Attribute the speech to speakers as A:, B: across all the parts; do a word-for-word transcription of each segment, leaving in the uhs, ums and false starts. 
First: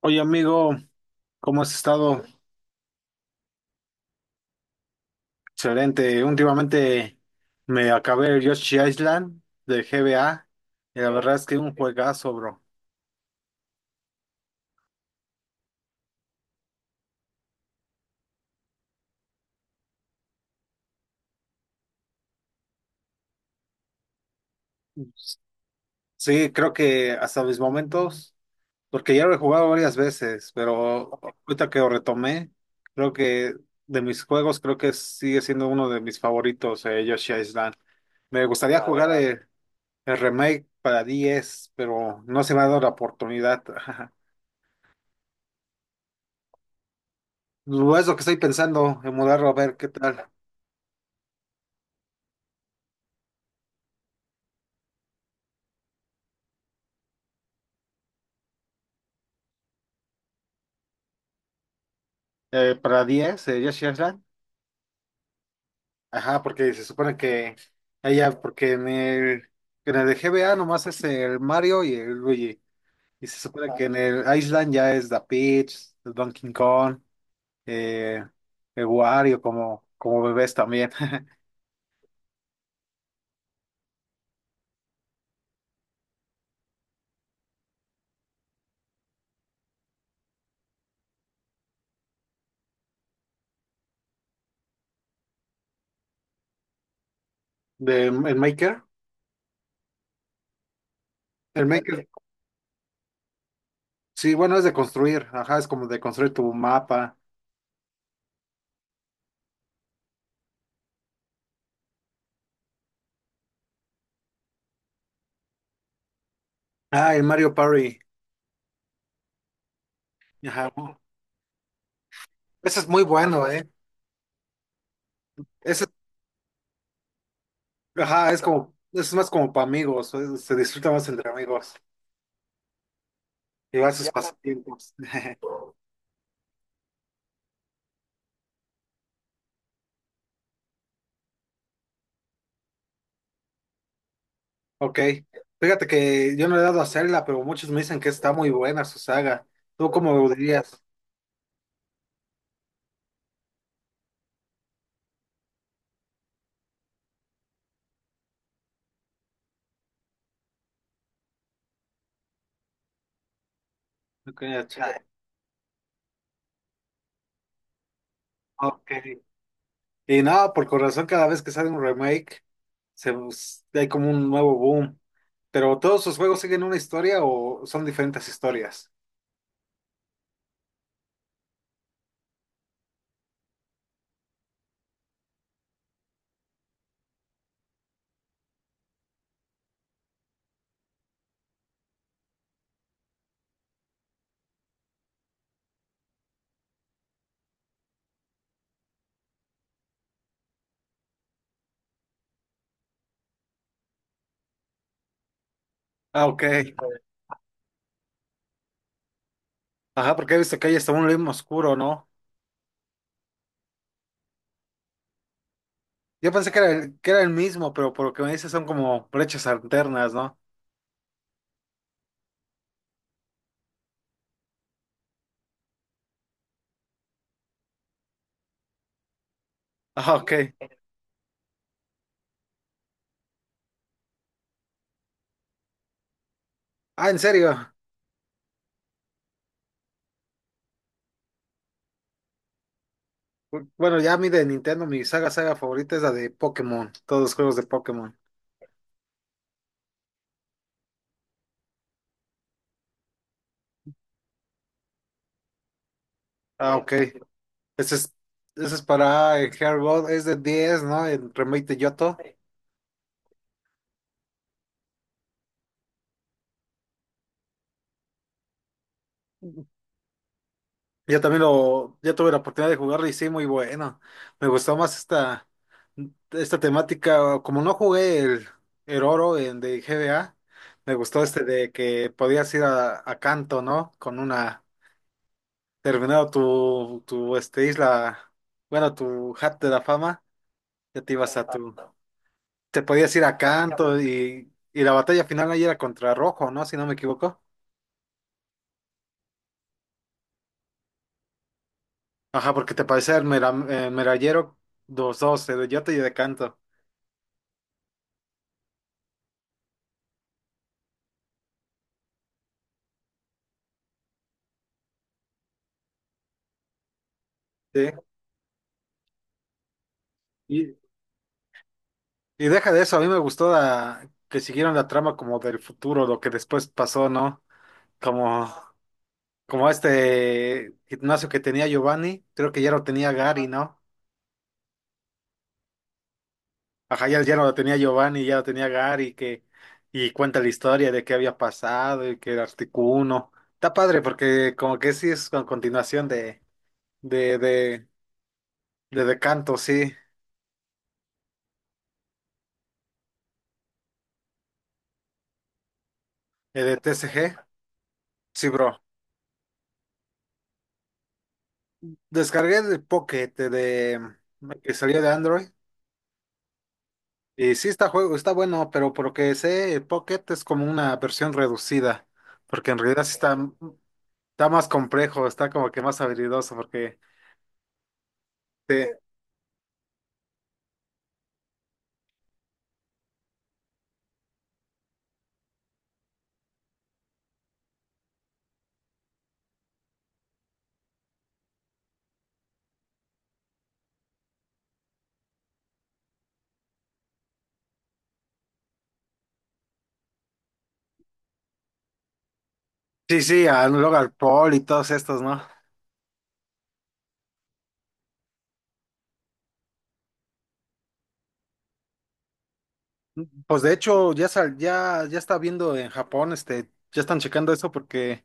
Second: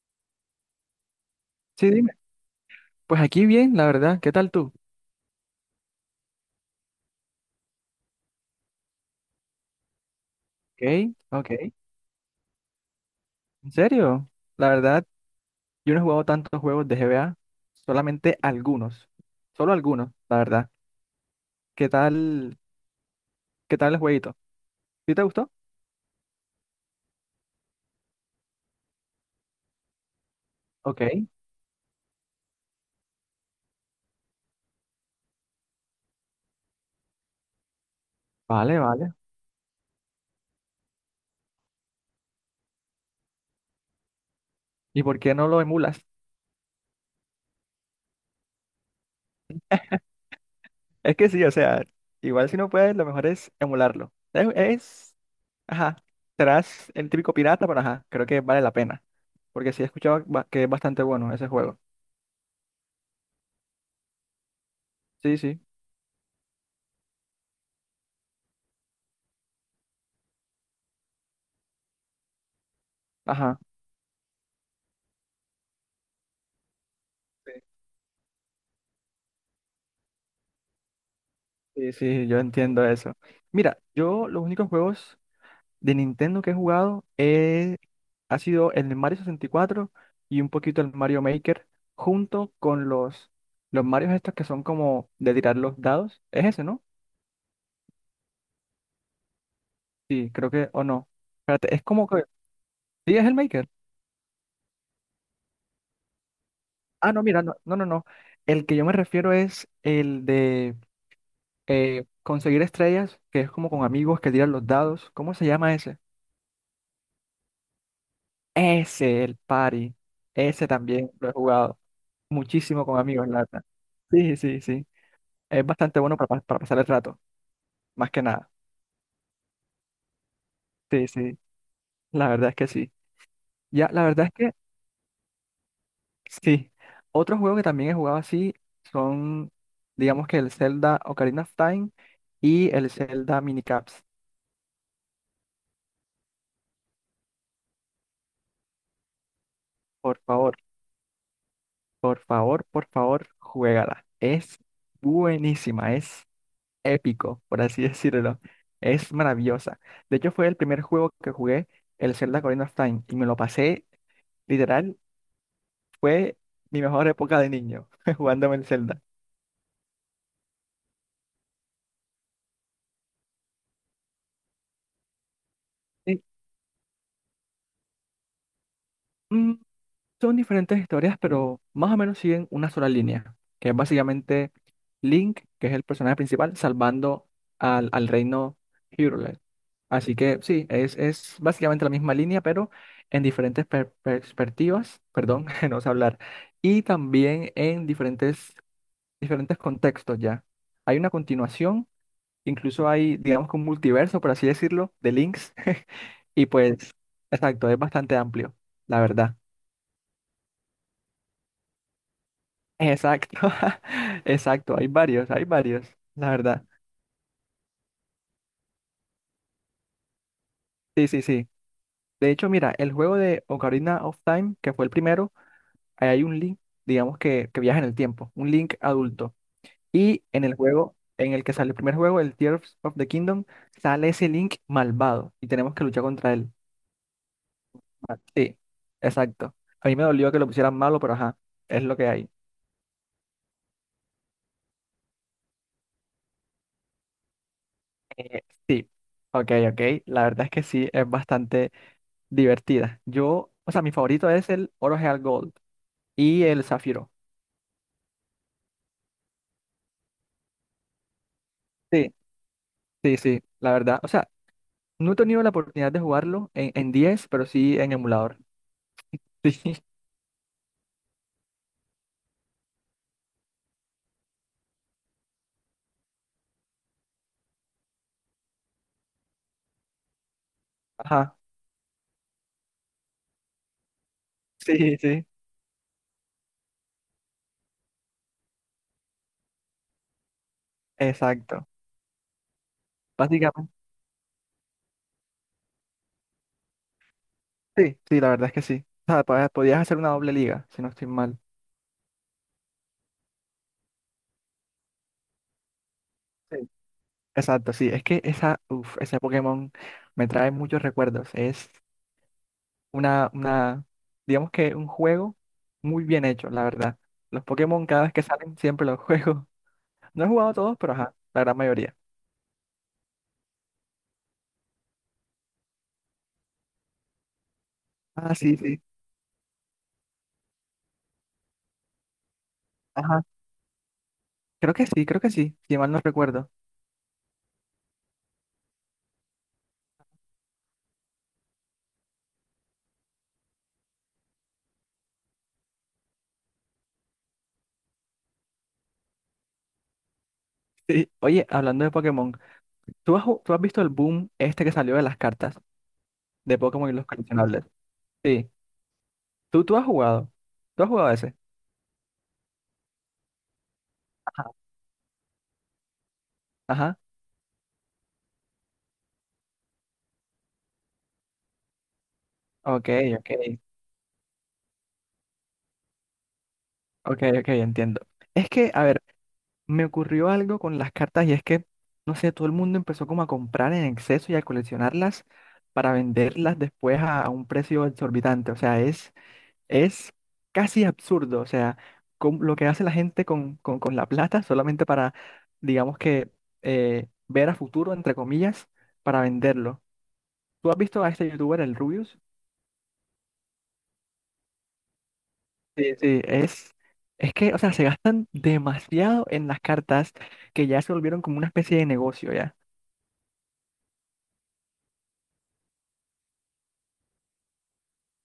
A: Oye, amigo, ¿cómo has
B: Sí, dime.
A: estado?
B: Pues aquí bien, la verdad. ¿Qué tal tú?
A: Excelente. Últimamente me acabé el Yoshi Island de G B A y la
B: Ok,
A: verdad es que
B: ok.
A: un juegazo, bro.
B: ¿En serio? La verdad, yo no he jugado tantos juegos de G B A, solamente algunos. Solo algunos, la verdad. ¿Qué tal, qué tal el jueguito? ¿Sí te gustó?
A: Sí, creo que hasta mis momentos, porque ya lo he jugado varias veces,
B: Ok,
A: pero ahorita que lo retomé, creo que de mis juegos, creo que sigue siendo uno de mis favoritos, eh, Yoshi Island. Me
B: vale,
A: gustaría jugar
B: vale.
A: el, el remake para diez, pero no se me ha dado la oportunidad.
B: ¿Y por qué no lo emulas?
A: Lo es lo que estoy pensando, en mudarlo a ver qué tal.
B: Es que sí, o sea, igual si no puedes, lo mejor es emularlo. Es, es- ajá, serás el típico pirata, pero ajá, creo que vale la pena. Porque sí he escuchado ba- que es bastante bueno ese juego.
A: Eh, para diez eh, Yoshi Island.
B: Sí, sí,
A: Ajá, porque se supone que ella, porque en el, en el de G B A nomás es el Mario y el Luigi. Y se
B: ajá.
A: supone que en el Island ya es The Peach, el Donkey Kong, eh, el Wario como, como bebés también.
B: Sí, sí, yo entiendo eso. Mira, yo los únicos juegos de Nintendo que he jugado eh, ha sido el Mario sesenta y cuatro y cuatro y un poquito el Mario Maker, junto con los, los Marios estos que son como de tirar los dados. ¿Es ese, no?
A: De, el Maker.
B: Sí, creo que, o no.
A: El
B: Espérate, es como
A: Maker.
B: que... Sí, es el Maker.
A: Sí, bueno, es de construir. Ajá, es como de construir tu
B: Ah,
A: mapa.
B: no, mira, no, no, no, no. El que yo me refiero es el de eh, conseguir estrellas, que es como con amigos que tiran los dados. ¿Cómo se llama ese?
A: Ah, el Mario Party.
B: Ese, el party. Ese
A: Ajá.
B: también lo he jugado
A: Ese
B: muchísimo
A: es
B: con
A: muy
B: amigos en
A: bueno,
B: lata.
A: ¿eh?
B: Sí, sí, sí. Es
A: Ese,
B: bastante bueno para, pa- para pasar el rato, más que
A: ajá, es
B: nada.
A: como, es más como para amigos. Es- se disfruta
B: Sí,
A: más entre
B: sí.
A: amigos.
B: La verdad es que sí. Ya,
A: Llevar
B: la
A: sus ya,
B: verdad es que
A: pasatiempos.
B: sí. Otro juego que también he jugado así son, digamos que el Zelda Ocarina of Time y el Zelda Minicaps.
A: Ok. Fíjate que yo no he dado a hacerla, pero muchos me dicen que está muy buena su saga. ¿Tú cómo
B: Por
A: lo
B: favor,
A: dirías?
B: por favor, por favor, juégala. Es buenísima. Es épico, por así decirlo. Es maravillosa. De hecho, fue el primer juego que jugué, el Zelda Ocarina of Time, y me lo pasé,
A: Ok.
B: literal,
A: Chale.
B: fue mi mejor época de niño, jugándome el
A: Ok.
B: Zelda.
A: Y no, por corazón, cada vez que sale un remake, se, bus- hay como un nuevo boom. Pero ¿todos sus
B: Y,
A: juegos siguen una historia o son diferentes historias?
B: mm, son diferentes historias, pero más o menos siguen una sola línea, que es básicamente Link, que es el personaje principal, salvando al, al reino Hyrule. Así que sí, es, es básicamente la misma línea, pero en diferentes per- perspectivas, perdón, no sé hablar, y también en diferentes, diferentes contextos ya. Hay una continuación, incluso hay, digamos que un multiverso, por así decirlo, de links,
A: Ah, ok.
B: y pues, exacto, es bastante amplio, la verdad.
A: Ajá, porque he visto que hay hasta un ritmo oscuro, ¿no?
B: Exacto, exacto, hay varios, hay varios, la
A: Yo pensé que
B: verdad.
A: era el, que era el mismo, pero por lo que me dices son como brechas alternas, ¿no?
B: Sí, sí, sí. De hecho, mira, el juego de Ocarina of Time, que fue el primero, ahí hay un link, digamos que, que viaja en el tiempo, un link adulto.
A: Ah,
B: Y
A: ok.
B: en el juego, en el que sale el primer juego, el Tears of the Kingdom, sale ese link malvado y tenemos que luchar contra él.
A: Ah, ¿en serio?
B: Ah, sí, exacto. A mí me dolió que lo pusieran malo, pero ajá, es lo que hay.
A: Bueno, ya a mí de Nintendo, mi saga saga favorita es la de Pokémon, todos los juegos de Pokémon.
B: Eh, sí, ok, ok. La verdad es que sí, es bastante divertida. Yo, o sea, mi favorito es el Oro Real Gold y el
A: Ah, ok.
B: Zafiro.
A: Ese es, ese es para el Heart Gold, es de diez, ¿no? El Remake de
B: Sí,
A: Yoto.
B: sí, sí, la verdad. O sea, no he tenido la oportunidad de jugarlo en, en diez pero sí en emulador. Sí.
A: Yo también lo, ya tuve la oportunidad de jugarlo y sí, muy bueno. Me gustó más esta, esta temática. Como no jugué el, el oro en, de G B A, me gustó
B: Ajá,
A: este de que podías ir a, a Canto, ¿no? Con una,
B: sí, sí,
A: terminado tu, tu este, isla, bueno, tu hat de la fama, ya te ibas a
B: exacto.
A: tu, te podías ir a
B: Básicamente,
A: canto y, y la batalla final ahí era contra Rojo, ¿no? Si no me equivoco.
B: sí, sí, la verdad es que sí. O sea, podías, podías hacer una doble liga, si no estoy mal.
A: Ajá, porque te parecía el, mera- el merallero dos dos el de Yota y de canto.
B: Sí. Exacto, sí, es que esa, uf, ese Pokémon me trae muchos recuerdos. Es una, una, digamos que un juego muy bien hecho, la verdad. Los Pokémon
A: Sí.
B: cada vez que salen siempre los juego. No he jugado
A: Y,
B: todos, pero ajá, la gran mayoría.
A: y deja de eso, a mí me gustó la- que siguieron la trama como del futuro, lo que después pasó, ¿no?
B: Ah,
A: Como,
B: sí, sí.
A: como este gimnasio que tenía Giovanni, creo que ya lo tenía
B: Ajá,
A: Gary, ¿no?
B: creo que sí, creo que sí, si mal no recuerdo.
A: Ajá, ya, ya no lo tenía Giovanni, ya lo tenía Gary, que, y cuenta la historia de qué había pasado y que era Articuno. Está padre porque como que sí es con continuación de, de, de, de Decanto, sí,
B: Sí. Oye, hablando de Pokémon, ¿tú has, ju- tú has visto el boom este que salió de las cartas de
A: eh, de
B: Pokémon y los
A: T C G.
B: coleccionables?
A: Sí,
B: Sí.
A: bro.
B: ¿Tú, tú has jugado? ¿Tú has jugado ese?
A: Descargué de Pocket eh, de
B: Ajá.
A: que salió de Android.
B: Ajá.
A: Y sí está juego, está bueno, pero por lo que sé, el Pocket es como una versión reducida. Porque en
B: Ok,
A: realidad sí está,
B: ok.
A: está más complejo, está como que más habilidoso, porque
B: Ok, ok, entiendo. Es que, a
A: te-
B: ver, me ocurrió algo con las cartas y es que, no sé, todo el mundo empezó como a comprar en exceso y a coleccionarlas para venderlas después a, a un precio exorbitante. O sea, es, es casi absurdo. O sea, con, lo que hace la gente con, con, con la plata solamente para, digamos que, eh, ver a futuro, entre comillas, para venderlo. ¿Tú has visto a este youtuber, el Rubius?
A: Sí, sí, a Logan Paul y todos estos, ¿no?
B: Sí, sí, es, es que, o sea, se gastan demasiado en las cartas que ya se volvieron como una especie de negocio, ¿ya?
A: Pues de hecho, ya, sal- ya, ya está viendo en Japón, este, ya están checando eso porque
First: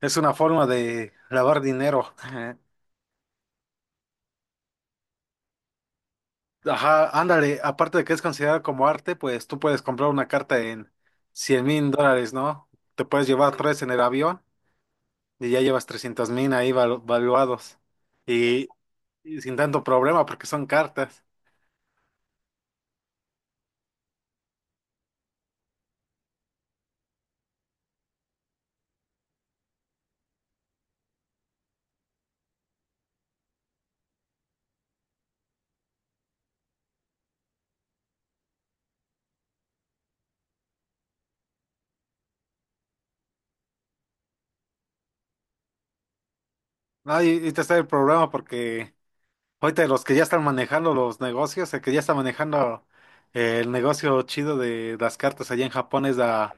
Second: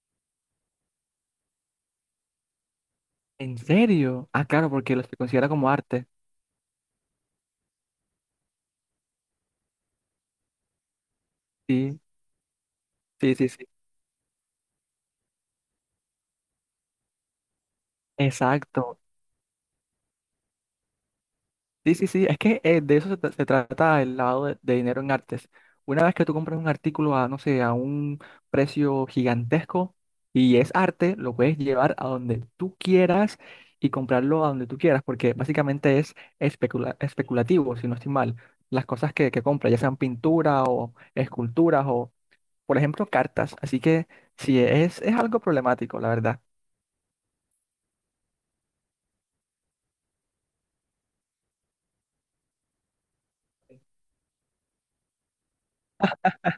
A: es una forma de lavar dinero.
B: ¿En serio? Ah, claro, porque lo se considera como arte.
A: Ajá, ándale, aparte de que es considerado como arte, pues tú puedes comprar una carta en cien mil
B: Sí,
A: dólares, ¿no? Te puedes
B: sí, sí,
A: llevar
B: sí.
A: tres en el avión y ya llevas trescientos mil ahí valu- valuados. Y,
B: Exacto.
A: y sin tanto problema porque son cartas.
B: Sí, sí, sí, es que eh, de eso se, tra- se trata el lavado de, de dinero en artes. Una vez que tú compras un artículo a, no sé, a un precio gigantesco y es arte, lo puedes llevar a donde tú quieras y comprarlo a donde tú quieras, porque básicamente es especula- especulativo, si no estoy mal. Las cosas que, que compras, ya sean pintura o esculturas o, por ejemplo, cartas. Así que sí, es, es algo problemático, la verdad.
A: No, y, y te está el problema porque ahorita los que ya están manejando los negocios, el que ya está manejando eh, el negocio chido de las cartas allá en Japón es la,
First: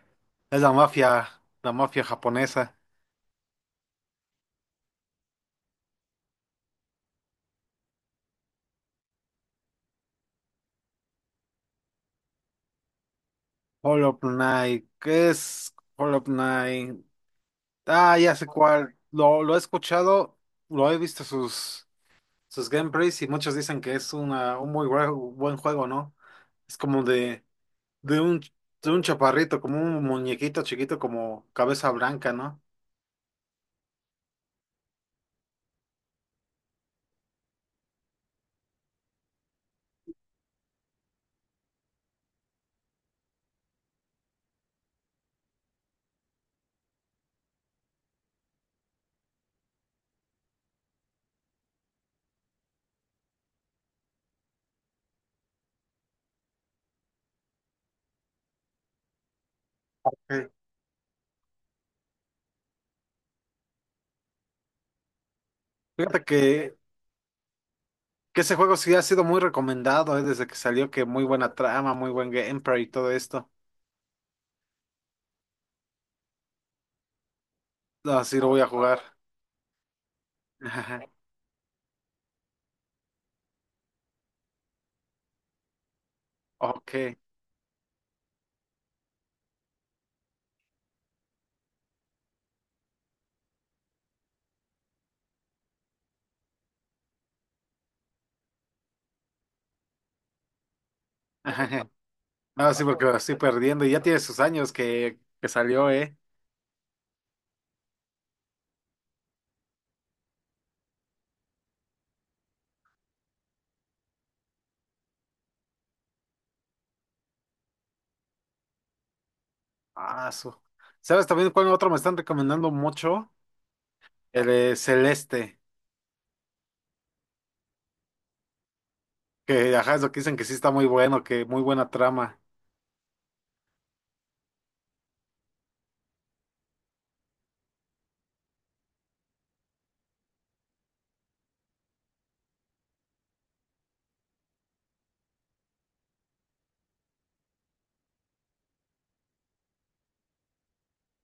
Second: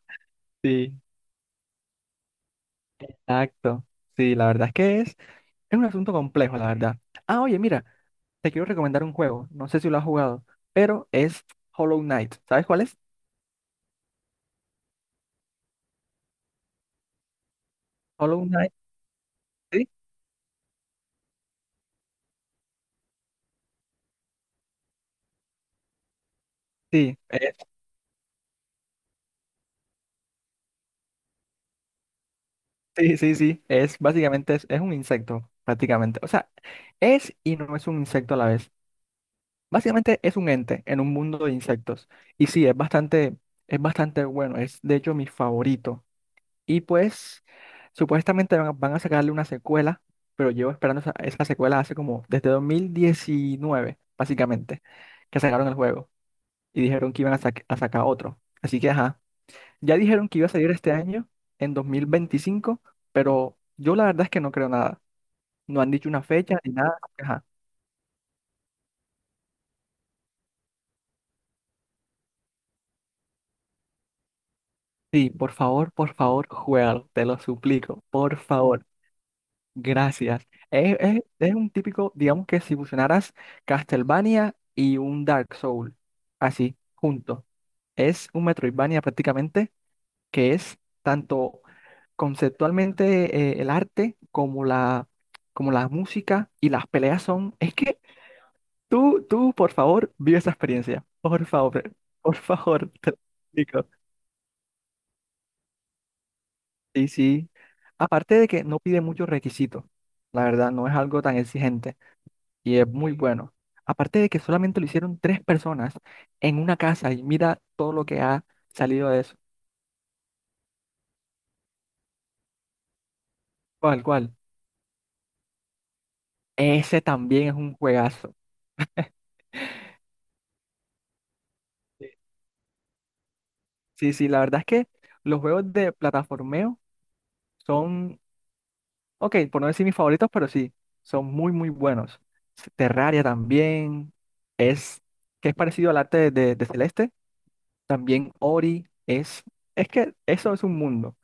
A: es la
B: Sí.
A: mafia, la mafia japonesa.
B: Exacto. Sí, la verdad es que es, es un asunto complejo, la verdad. Ah, oye, mira. Te quiero recomendar un juego, no sé si lo has jugado, pero es Hollow Knight. ¿Sabes cuál es?
A: Hollow Knight, ¿qué es Hollow Knight? Ah, ya
B: Hollow
A: sé
B: Knight,
A: cuál. Lo, lo he
B: sí,
A: escuchado, lo he visto sus, sus gameplays y muchos dicen que es una, un muy buen buen juego, ¿no? Es como
B: sí,
A: de,
B: es-
A: de un, de un chaparrito, como un muñequito chiquito, como cabeza blanca, ¿no?
B: sí, sí, sí. Es básicamente es, es un insecto, prácticamente. O sea, es y no es un insecto a la vez. Básicamente es un ente en un mundo de insectos. Y sí, es bastante, es bastante bueno. Es de hecho mi favorito. Y pues, supuestamente van, a van a sacarle una secuela, pero llevo esperando esa, esa secuela hace como desde dos mil diecinueve, básicamente, que sacaron el juego. Y dijeron que iban a, sac- a sacar otro. Así que, ajá, ya dijeron que iba
A: Eh,
B: a salir este año, en dos mil veinticinco, pero yo la verdad es que no creo nada. No han dicho una
A: fíjate
B: fecha ni
A: que
B: nada. Así que, ajá.
A: Que ese juego sí ha sido muy recomendado, eh, desde que salió, que muy buena trama, muy buen gameplay y todo esto.
B: Sí, por favor, por favor, juégalo, te lo suplico, por
A: Así lo voy a
B: favor,
A: jugar.
B: gracias. Es, es- es un típico, digamos que si fusionaras Castlevania y un Dark Soul, así,
A: Ok.
B: junto. Es un Metroidvania prácticamente que es tanto conceptualmente eh, el arte como la, como la música y las peleas son, es que tú, tú, por favor, vive esa experiencia. Por favor, por
A: No, sí,
B: favor,
A: porque
B: te
A: lo
B: lo
A: estoy perdiendo
B: explico.
A: y ya tiene sus años que, que salió, ¿eh?
B: Sí, sí. Aparte de que no pide muchos requisitos, la verdad, no es algo tan exigente y es muy bueno. Aparte de que solamente lo hicieron tres personas en una casa y mira todo lo que ha salido de eso.
A: Ah, su. ¿Sabes también cuál otro me están recomendando mucho?
B: ¿Cuál, cuál?
A: El de Celeste,
B: Ese también es un juegazo.
A: que ajá, es lo que dicen que sí está muy bueno, que muy buena trama.
B: Sí, sí, la verdad es que los juegos de plataformeo son, ok, por no decir mis favoritos, pero sí, son muy, muy buenos. S- Terraria también es, que es parecido al arte de, de Celeste. También Ori es, es que eso es un mundo,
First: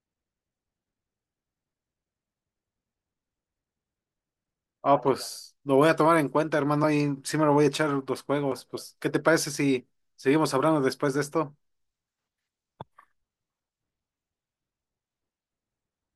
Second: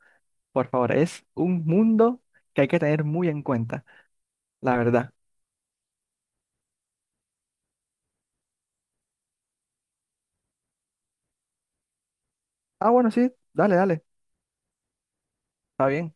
B: por favor, es un mundo que hay que tener muy en cuenta, la
A: Ah,
B: verdad.
A: pues lo voy a tomar en cuenta, hermano, y sí me lo voy a echar los juegos. Pues, ¿qué te parece si seguimos hablando después de esto?
B: Ah, bueno, sí, dale, dale, está bien.